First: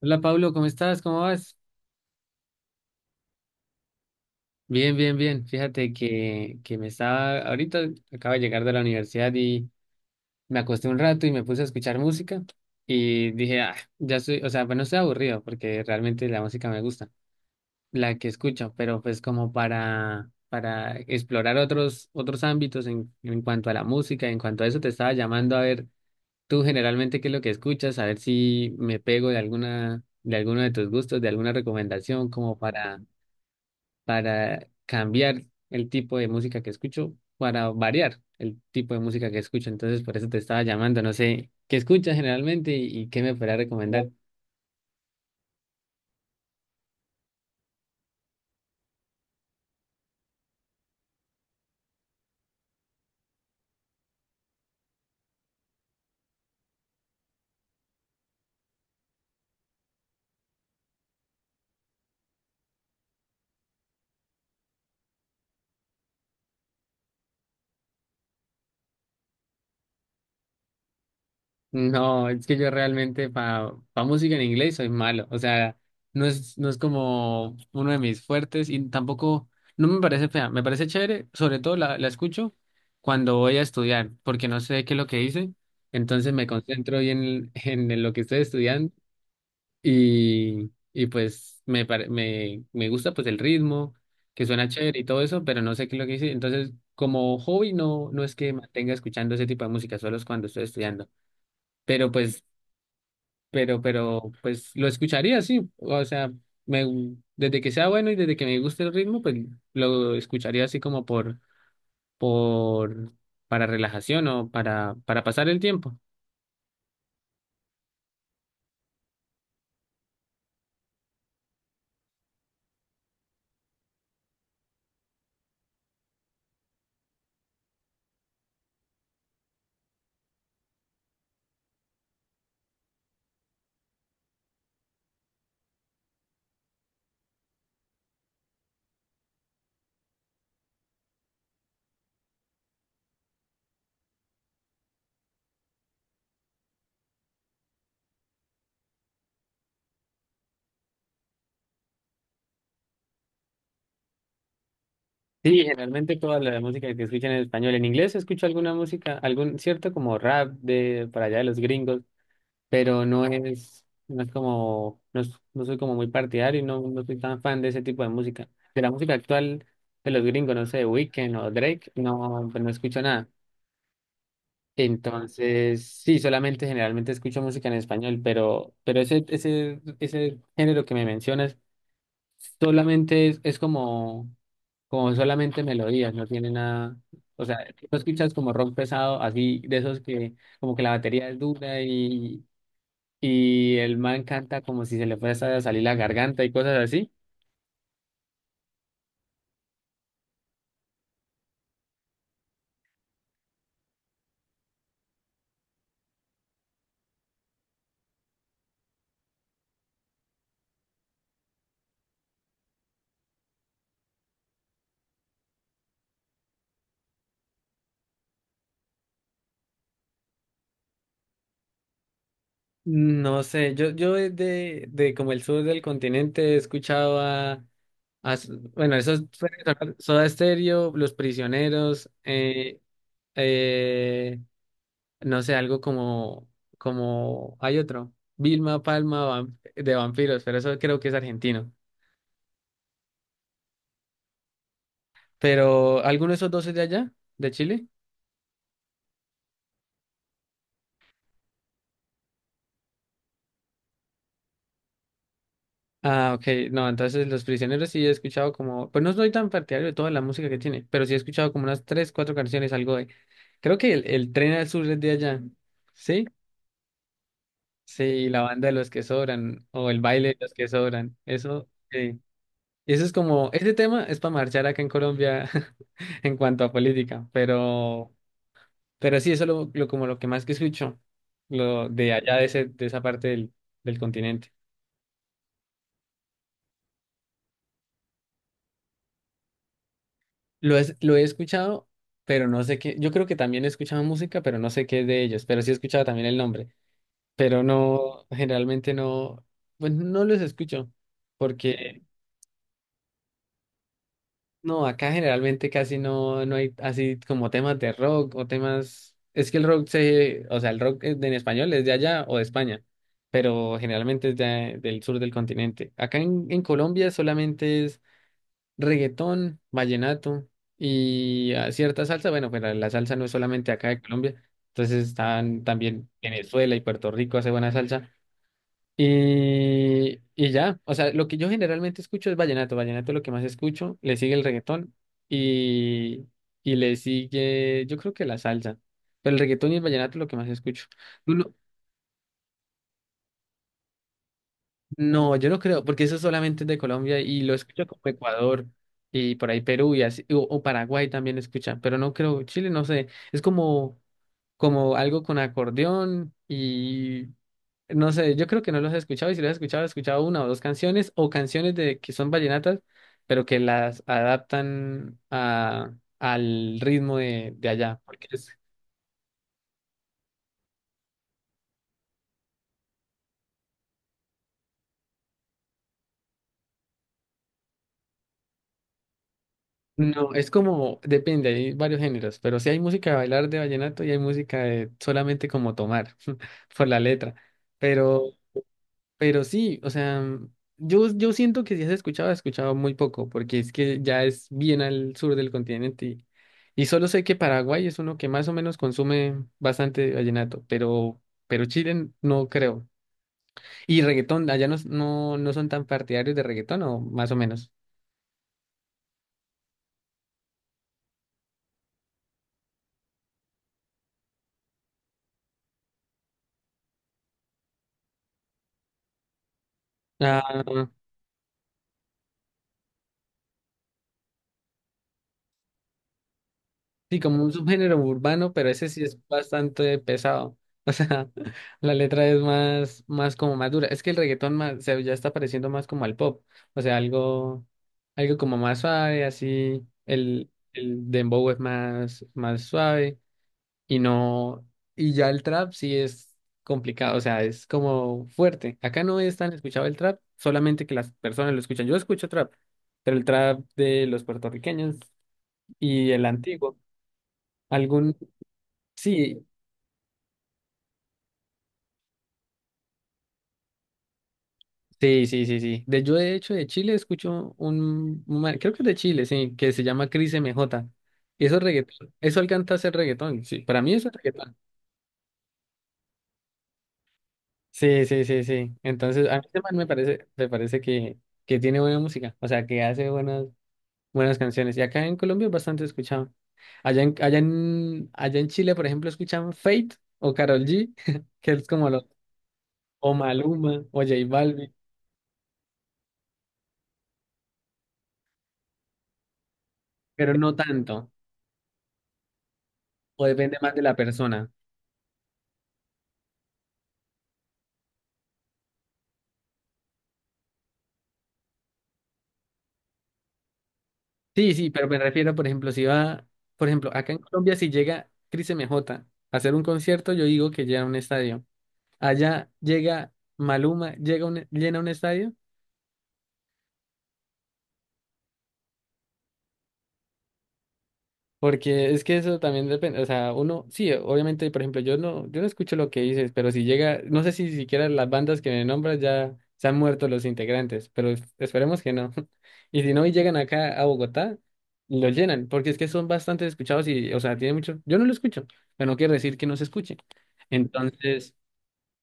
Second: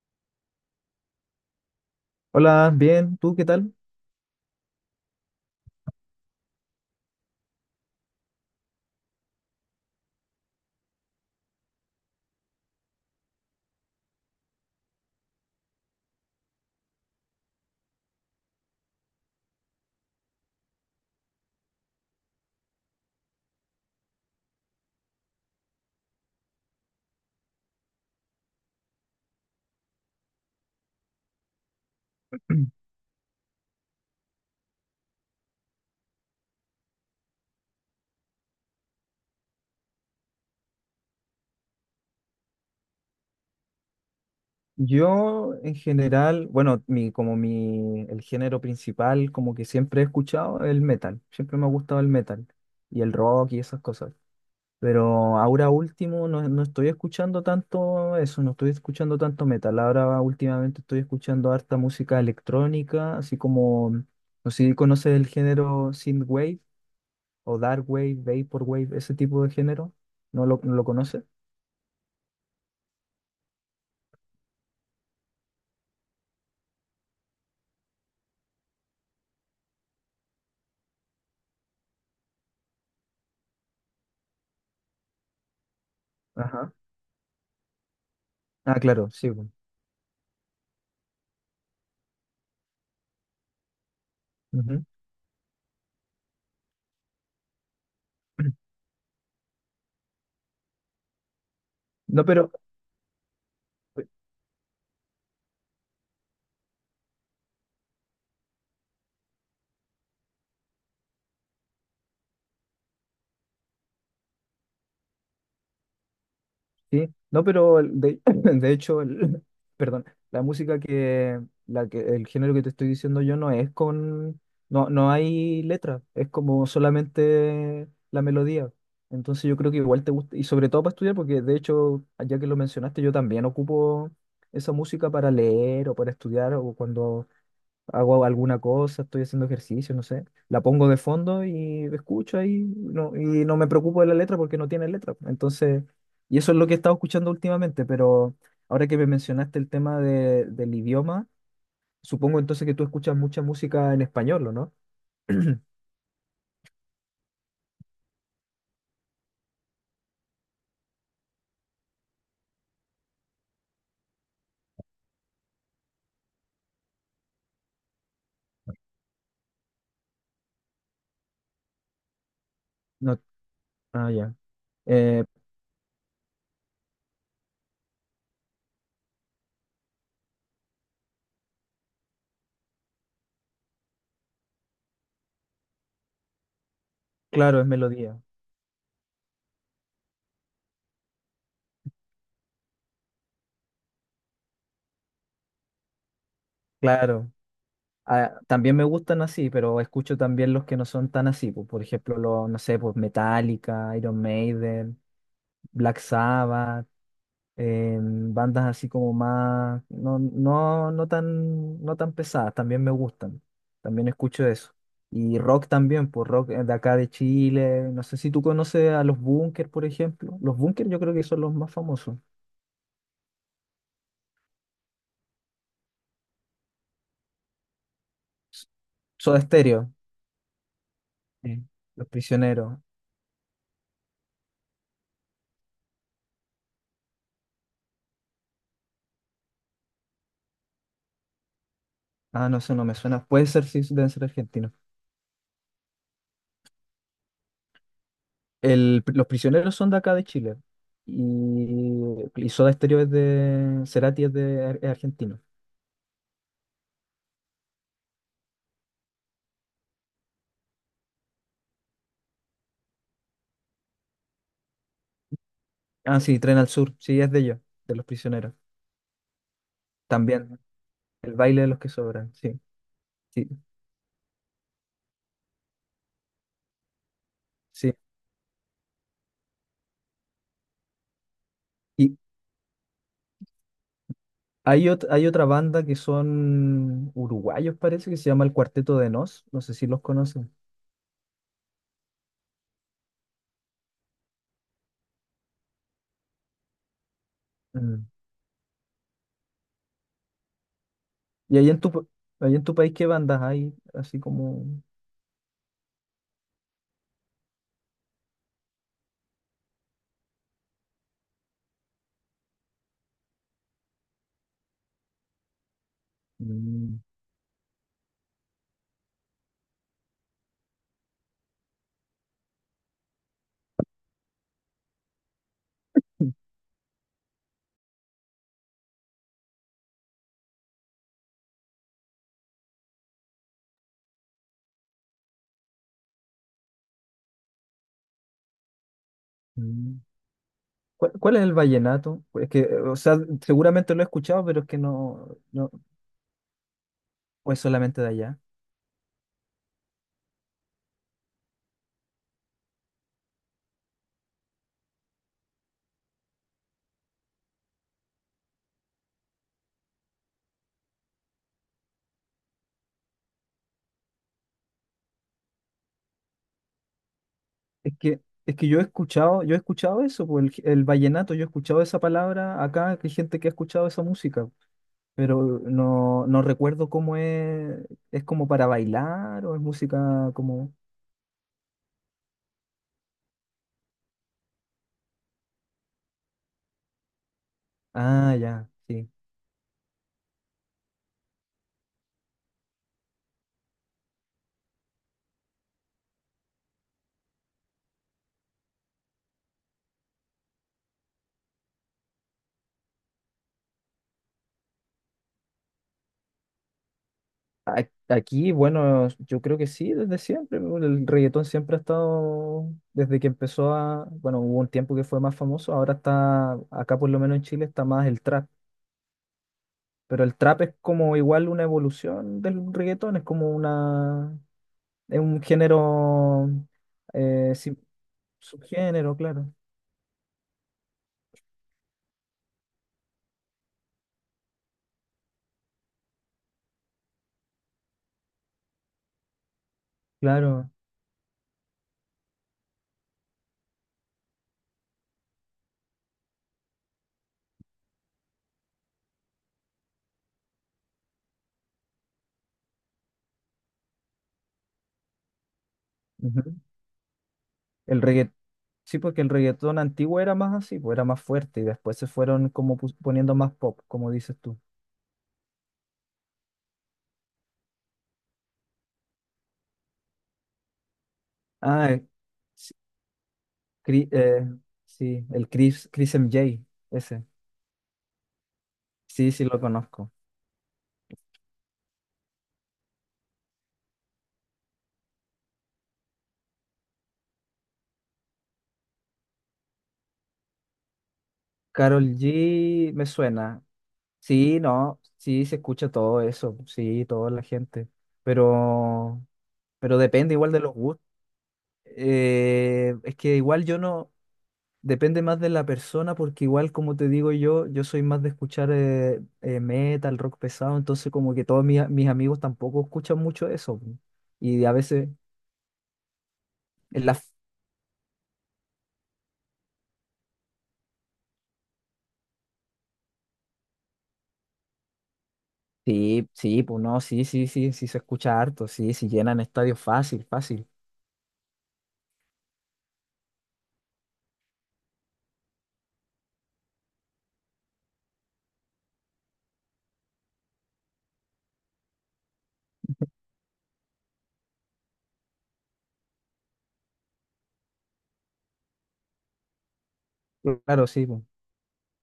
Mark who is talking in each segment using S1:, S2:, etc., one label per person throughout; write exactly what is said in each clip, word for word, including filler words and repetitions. S1: Hola Pablo, ¿cómo estás? ¿Cómo vas?
S2: Hola, bien, ¿tú qué tal?
S1: Bien, bien, bien. Fíjate que, que me estaba, ahorita acabo de llegar de la universidad y me acosté un rato y me puse a escuchar música y dije, ah, ya estoy, o sea, pues no estoy aburrido porque realmente la música me gusta, la que escucho, pero pues como para, para explorar otros, otros ámbitos en, en cuanto a la música, en cuanto a eso te estaba llamando a ver tú generalmente qué es lo que escuchas, a ver si me pego de alguna, de alguno de tus gustos, de alguna recomendación como para para cambiar el tipo de música que escucho, para variar el tipo de música que escucho. Entonces, por eso te estaba llamando. No sé qué escuchas generalmente y, y qué me podrás recomendar.
S2: Yo en general, bueno, mi, como mi, el género principal, como que siempre he escuchado el metal, siempre me ha gustado el metal y el rock y esas cosas. Pero ahora último no, no estoy escuchando tanto eso, no estoy escuchando tanto metal. Ahora últimamente estoy escuchando harta música electrónica, así como, no sé si conoces el género synthwave o darkwave, vaporwave, ese tipo de género. ¿No lo, no lo conoces?
S1: No, es que yo realmente para música en inglés soy malo. O sea, no es, no es como uno de mis fuertes y tampoco, no me parece fea. Me parece chévere, sobre todo la, la escucho cuando voy a estudiar, porque no sé qué es lo que hice. Entonces me
S2: Ajá.
S1: concentro bien en, en lo que estoy
S2: Ah,
S1: estudiando.
S2: claro, sí, pues.
S1: Y, y pues me, pare- me, me gusta pues el ritmo, que suena chévere y todo eso, pero no sé qué es lo que hice. Entonces, como hobby no, no es que mantenga escuchando ese tipo de música, solo es cuando estoy estudiando. Pero
S2: No,
S1: pues,
S2: pero,
S1: pero, pero, pues lo escucharía, sí. O sea, me, desde que sea bueno y desde que me guste el ritmo, pues lo escucharía así como por, por, para relajación o para, para pasar el tiempo.
S2: sí, no, pero el- de, de hecho, el, perdón, la música que, la que, el género que te estoy diciendo yo no es con, no, no hay letra, es como solamente la melodía. Entonces yo creo que igual te gusta, y sobre todo para estudiar, porque de hecho, ya que lo mencionaste, yo también ocupo esa música para leer o para estudiar o cuando hago alguna cosa, estoy haciendo ejercicio, no sé, la pongo de fondo y escucho ahí, no, y no me preocupo de la letra porque no tiene letra. Entonces, y eso es lo que he estado escuchando últimamente, pero ahora que me mencionaste el tema de- del idioma, supongo entonces que tú escuchas mucha música en español, ¿o no?
S1: Sí, generalmente toda la música que escuchan en español. En inglés escucho alguna música, algún cierto como rap de para allá de los gringos, pero no es, no es como, no, es- no soy como muy partidario y no, no soy tan fan de ese tipo de música. De la música actual de los gringos, no sé, Weekend o Drake, no, pues no escucho
S2: No,
S1: nada.
S2: ah, ya. Eh,
S1: Entonces, sí, solamente generalmente escucho música en español, pero, pero ese, ese, ese género que me mencionas solamente es, es como como solamente melodías, no tiene nada, o sea,
S2: claro, es
S1: no
S2: melodía.
S1: escuchas como rock pesado, así de esos que como que la batería es dura y, y el man canta como si se le fuese a salir la garganta y cosas así.
S2: Claro, ah, también me gustan así, pero escucho también los que no son tan así, pues, por ejemplo, los, no sé, pues Metallica, Iron Maiden, Black Sabbath, eh, bandas así como más, no, no, no tan, no tan pesadas, también me gustan. También escucho eso. Y rock también, pues rock eh, de acá de Chile. No sé si tú conoces a los Bunkers, por ejemplo. Los Bunkers yo creo que son los más famosos.
S1: No sé, yo, yo de, de de como el sur del continente he escuchado a, a s-
S2: S-
S1: bueno, esos
S2: Soda Stereo.
S1: Soda Stereo, Los
S2: Sí. Los
S1: Prisioneros,
S2: Prisioneros.
S1: eh, eh, no sé, algo como, como, hay otro, Vilma Palma vam- de vampiros, pero eso creo que es argentino.
S2: Ah, no sé, no me suena. Puede ser, sí, deben ser argentinos.
S1: Pero, ¿alguno de esos dos es de allá, de Chile?
S2: El, los prisioneros son de acá de Chile. Y, y Soda Stereo es de. Cerati es de ar- es argentino.
S1: Ah, ok, no, entonces Los Prisioneros sí he escuchado como, pues no soy tan partidario de toda la música que tiene, pero sí he escuchado como unas tres, cuatro canciones, algo de, creo que el, el Tren al Sur es de allá,
S2: Ah,
S1: ¿sí?
S2: sí, Tren al Sur. Sí, es de ellos, de los
S1: Sí, la
S2: prisioneros.
S1: banda de los que sobran, o el baile de los
S2: También.
S1: que sobran,
S2: El baile de
S1: eso,
S2: los que
S1: sí.
S2: sobran. Sí,
S1: Y eso es
S2: sí,
S1: como, este tema es para marchar acá en Colombia en cuanto a política,
S2: sí.
S1: pero... Pero sí, eso es lo, lo- como lo que más que escucho, lo
S2: Y
S1: de allá de, ese, de esa parte del, del continente.
S2: hay, ot- hay otra banda que son uruguayos, parece, que se llama el Cuarteto de Nos. No sé si los conocen.
S1: Lo, es, lo he escuchado, pero no sé qué. Yo creo que también he escuchado música, pero no sé qué es de ellos. Pero sí he escuchado también el nombre. Pero
S2: Mm.
S1: no, generalmente no, pues no los escucho,
S2: ¿Y ahí en tu, pa-
S1: porque
S2: ahí en tu país qué bandas hay? Así como.
S1: no, acá generalmente casi no, no hay así como temas de rock o temas. Es que el rock se, o sea, el rock es de- en español es de allá o de España, pero generalmente es de- del sur del continente. Acá en, en
S2: Mm,
S1: Colombia solamente es reggaetón, vallenato y ah, cierta salsa. Bueno, pero la salsa no es solamente acá de Colombia, entonces están también Venezuela y Puerto Rico hace buena salsa. Y, y ya, o sea, lo que yo generalmente escucho es vallenato, vallenato es lo que más escucho, le sigue el reggaetón y, y le sigue, yo creo que la salsa, pero el reggaetón y el
S2: mm.
S1: vallenato es lo que más escucho.
S2: ¿Cuál,
S1: Tú
S2: cuál es
S1: lo-
S2: el vallenato? Es que, o sea, seguramente lo he escuchado, pero es que
S1: no,
S2: no,
S1: yo no
S2: no,
S1: creo, porque eso solamente es de Colombia y
S2: o
S1: lo
S2: es
S1: escucho como
S2: solamente de allá.
S1: Ecuador y por ahí Perú y así, o, o Paraguay también escucha, pero no creo, Chile no sé, es como, como algo con acordeón. No sé, yo creo que no los he escuchado y si los he escuchado, he escuchado una o dos canciones o canciones de que son vallenatas, pero que las adaptan a, al ritmo de, de
S2: Es
S1: allá.
S2: que,
S1: Porque es,
S2: es que yo he escuchado, yo he escuchado eso, pues, el, g- el vallenato, yo he escuchado esa palabra acá, que hay gente que ha escuchado esa música, pero no, no recuerdo cómo es, es como para bailar o es música
S1: no, es
S2: como,
S1: como, depende, hay varios géneros, pero sí hay música de bailar de vallenato y hay música de solamente como tomar por la letra.
S2: ah,
S1: Pero
S2: ya, sí.
S1: Pero sí, o sea, mm, yo, yo siento que si has escuchado, has escuchado muy poco, porque es que ya es bien al sur del continente y, y solo sé que Paraguay es uno que más o menos consume bastante vallenato, pero, pero Chile no creo. Y reggaetón, allá no, no, no son tan partidarios de reggaetón o más o menos.
S2: a- Aquí, bueno, yo creo que sí, desde siempre. ¿No? El reggaetón siempre ha estado, desde que empezó a, bueno, hubo un tiempo que fue más famoso, ahora está, acá por lo menos en Chile está más el trap. Pero el trap
S1: Ah,
S2: es como igual una evolución del reggaetón, es como una, es un género,
S1: sí, como un
S2: eh, sí,
S1: subgénero urbano, pero ese sí
S2: subgénero,
S1: es
S2: claro.
S1: bastante pesado. O sea, la letra es más, más como más dura. Es que el reggaetón más, se- ya está pareciendo más como al pop. O sea, algo, algo como más suave, así. El,
S2: Claro.
S1: el dembow es más, más suave. Y no, y ya el trap sí es complicado. O sea, es como fuerte. Acá no es tan escuchado el trap, solamente que las personas lo escuchan. Yo escucho trap, pero el trap de los puertorriqueños y el
S2: Ujú.
S1: antiguo.
S2: El reggaetón, sí, porque el
S1: Sí,
S2: reggaetón antiguo era más así, pues era más fuerte y después se fueron como pus- poniendo más pop, como dices tú.
S1: sí, sí, sí, sí. De, yo de hecho de Chile escucho un, un man- creo que es de Chile, sí, que se llama Cris M J. Y eso es
S2: Ah, eh,
S1: reggaetón, eso alcanza
S2: sí,
S1: a ser reggaetón, sí. Para mí eso
S2: Cri-
S1: es
S2: eh,
S1: reggaetón.
S2: sí, el Chris, Chris eme jota, ese.
S1: Sí, sí, sí, sí. Entonces,
S2: Sí,
S1: a mí
S2: sí
S1: este
S2: lo
S1: man me
S2: conozco.
S1: parece, me parece que, que tiene buena música, o sea, que hace buenas, buenas canciones. Y acá en Colombia es bastante escuchado. Allá en, allá en, allá en Chile, por ejemplo, escuchan Fate o Karol G, que es como los,
S2: Carol G me
S1: o
S2: suena.
S1: Maluma o J
S2: Sí,
S1: Balvin,
S2: no, sí se escucha todo eso, sí, toda la gente. Pero, pero
S1: pero
S2: depende igual
S1: no
S2: de los gustos.
S1: tanto,
S2: Eh, es
S1: o
S2: que
S1: depende
S2: igual
S1: más
S2: yo
S1: de la
S2: no,
S1: persona.
S2: depende más de la persona, porque igual como te digo yo, yo soy más de escuchar eh, eh, metal, rock pesado, entonces como que todos mis, mis amigos tampoco escuchan mucho eso.
S1: Sí,
S2: Y
S1: sí,
S2: a
S1: pero me
S2: veces
S1: refiero, por ejemplo, si va, por ejemplo,
S2: en
S1: acá en
S2: las.
S1: Colombia, si llega Cris M J a hacer un concierto, yo digo que llena un estadio. Allá llega Maluma, llega un, llena un estadio.
S2: Sí, sí, pues no, sí, sí, sí, sí se escucha harto, sí, sí llenan estadios fácil, fácil.
S1: Porque es que eso también depende, o sea, uno, sí, obviamente, por ejemplo, yo no, yo no escucho lo que dices, pero si llega, no sé si siquiera las bandas que me nombras ya se han muerto los integrantes, pero es- esperemos que no. Y si no, y llegan acá a Bogotá, lo llenan, porque es que son bastante escuchados y, o sea, tiene mucho, yo no lo escucho, pero no quiere decir que no se escuche.
S2: Claro, sí, pues,
S1: Entonces,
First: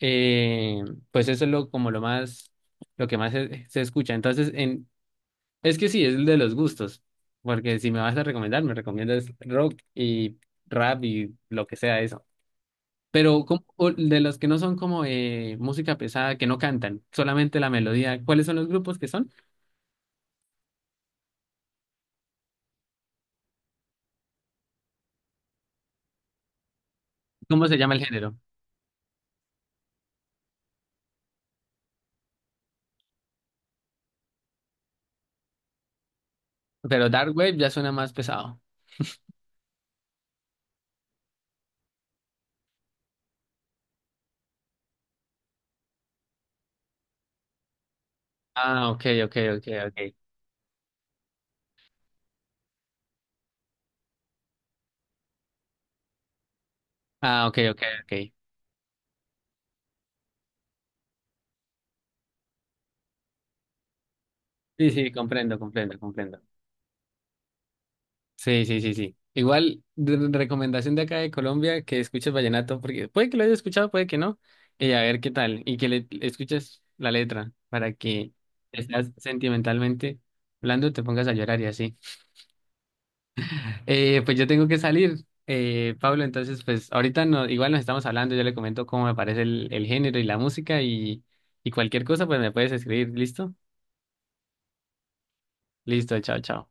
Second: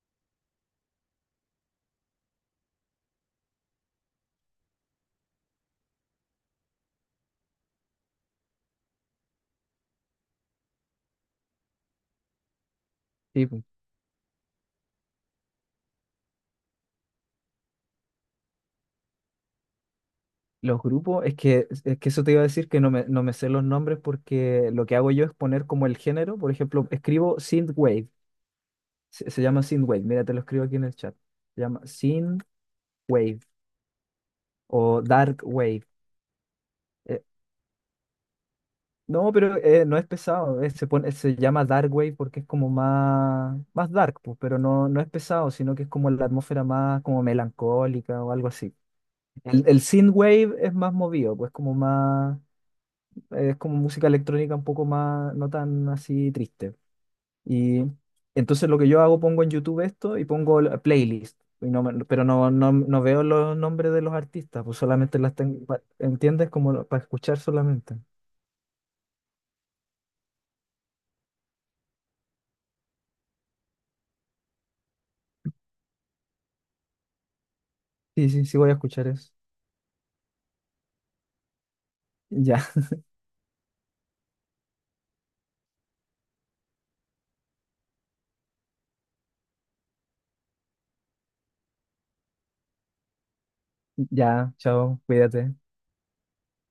S1: eh, pues eso es lo, como lo más, lo que más se, se escucha. Entonces, en, es que sí, es el de los gustos. Porque si me vas a recomendar, me recomiendas rock y rap y lo que sea eso. Pero
S2: sí, pues.
S1: ¿cómo- o de los que no son como eh, música pesada, que no cantan, solamente la melodía, ¿cuáles son los grupos que son?
S2: Los grupos, es que, es que eso te iba a decir que no me, no me sé los nombres porque lo que hago yo es poner como el género, por ejemplo, escribo
S1: ¿Cómo se llama el
S2: synthwave,
S1: género?
S2: se, se llama synthwave, mira, te lo escribo aquí en el chat, se llama synthwave o dark wave,
S1: Pero
S2: eh,
S1: Dark Wave ya suena más pesado.
S2: no, pero eh, no es pesado. Eh, se pone, se llama Dark Wave porque es como más, más dark, pues, pero no, no es pesado, sino que es como la atmósfera más como melancólica o algo así.
S1: Ah, ok, ok,
S2: El,
S1: ok,
S2: el synth
S1: ok.
S2: Wave es más movido, pues como más, es como música electrónica un poco más, no tan así triste.
S1: Ah, ok, ok,
S2: Y
S1: ok.
S2: entonces lo que yo hago, pongo en YouTube esto y pongo la playlist. Y no me- pero no, no, no veo los nombres de los artistas, pues
S1: Sí, sí,
S2: solamente las
S1: comprendo,
S2: tengo, pa-
S1: comprendo, comprendo.
S2: ¿entiendes? Como para escuchar solamente.
S1: Sí, sí, sí, sí. Igual, de- de recomendación de acá de Colombia, que escuches vallenato, porque puede que lo hayas escuchado, puede que no, y a ver qué tal, y que le le escuches la letra para
S2: Sí,
S1: que
S2: sí, sí voy a escuchar
S1: estás
S2: eso.
S1: sentimentalmente hablando, te pongas a llorar y así.
S2: Ya.
S1: Eh, pues yo tengo que salir, eh, Pablo, entonces pues ahorita no, igual nos estamos hablando, yo le comento cómo me parece el, el género y la música y, y cualquier cosa, pues me puedes escribir, ¿listo?
S2: Ya, chao, cuídate.
S1: Listo, chao, chao.